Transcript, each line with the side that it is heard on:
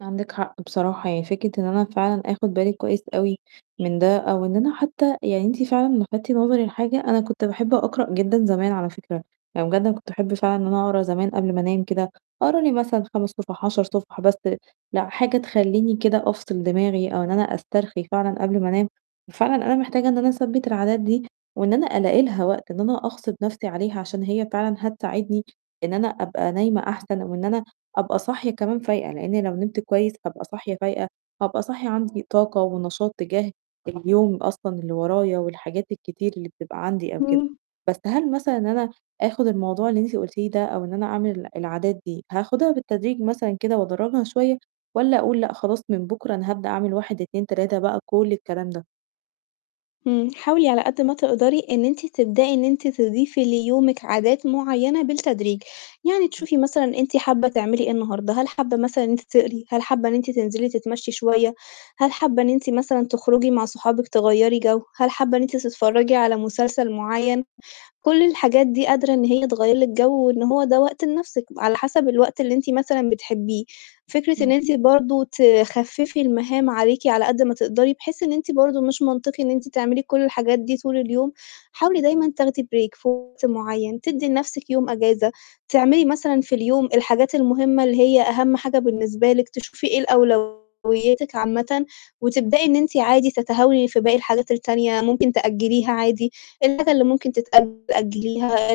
right: عندِك حق بصراحة، يعني فكرة إن أنا فعلًا آخُد بالي كويّس أوي من ده أو إنّ أنا حتّى يعني أنتِ فعلًا لفتتِ نظري لحاجة، أنا كنت باحب أقرأ جدًا زمان على فكرة، يعني جدًا كنت أحب فعلًا إن أنا أقرا زمان قبل ما أنام كده، أقرأ لي مثلًا 5 صُفَح، 10 صُفَح، بس لأ، حاجة تخلّيني كده أفصِل دماغي أو إن أنا أسترخي فعلًا قبل ما أنام، ففعلًا أنا محتاجة إن أنا أثبِّت العادات دي و أنا ألاقي لها وقت، إن أنا أغصِب نَفْسي عليها عشان هي فعلًا هتساعدني إن أنا أبقى نايمة أحسن أو إن أنا أبقى صاحية كمان فايقة، لإنّي لو نمت كويّس هابقى صاحية فايقة، هابقى صاحية عندي طاقة ونشاط تجاه اليوم أصلًا اللي ورايا والحاجات الكتير اللي بتبقى عندي أو كده،
left: إمم.
right: بس هل مثلًا إن أنا آخُد الموضوع اللي أنتِ قُلتيه ده أو إن أنا أعمل العادات دي، هاخدها بالتدريج مثلًا كده وأدرّجها شويّة والّا أقول لأ، خلاص من بكرة أنا هابدأ أعمل 1، 2، 3 بقى كل الكلام ده.
left: إمم. حاولي على قد ما تقدري إن أنتِ تبدئي إن أنتِ تضيفي ليومِك عادات معيّنة بالتدريج، يعني
right: إمم.
left: تشوفي مثلًا أنتِ حابّة تعملي إيه النهارده، هل حابّة مثلًا إن أنتِ تقري؟ هل حابّة إن أنتِ تنزلي تتمشّي شويّة؟ هل حابّة إن أنتِ مثلًا تخرجي مع صحابِك تغيّري جَو؟ هل حابّة إن أنتِ تتفرّجي على مسلسل معيّن؟ كل الحاجات دي قادرة إن هي تغيّر لِك جَو وإن هو ده وقت لنَفْسِك، على حَسَب الوقت اللي أنتِ مثلًا بتحبّيه. فكرة إن
right: إمم.
left: أنتِ برضه تخفّفي المهام عليكِ على قد ما تقدري بحيث إن أنتِ برضه مش منطقي إن أنتِ تعملي كل الحاجات دي طول اليوم. حاولي دايمًا تاخدي break في وقت مُعيّن، تدّي لنَفْسِك يوم إجازة، تعملي مثلًا في اليوم الحاجات المهمّة اللي هي أهَم حاجة بالنسبة لِك، تشوفي إيه ال أولويّاتِك عامةً وتبدئي إن أنتِ عادي تتهاوني في باقي الحاجات التانية، ممكن تأجّليها عادي، الحاجة اللي ممكن تتأجّل أجّليها،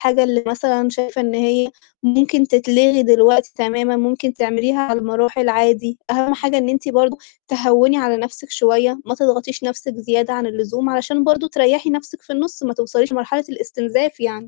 left: الحاجة اللي مثلًا شايفة إن هي ممكن تتلغي دلوقتي تمامًا ممكن تعمليها على المراحل عادي، أهَم حاجة
right: إمم.
left: إن أنتِ برضه تهوّني على نَفْسِك شويّة، ما تضغطيش نَفْسِك زيادة عن اللزوم علشان برضه تريّحي نَفْسِك في النُص ما توصليش لمرحلة الإستنزاف يعني.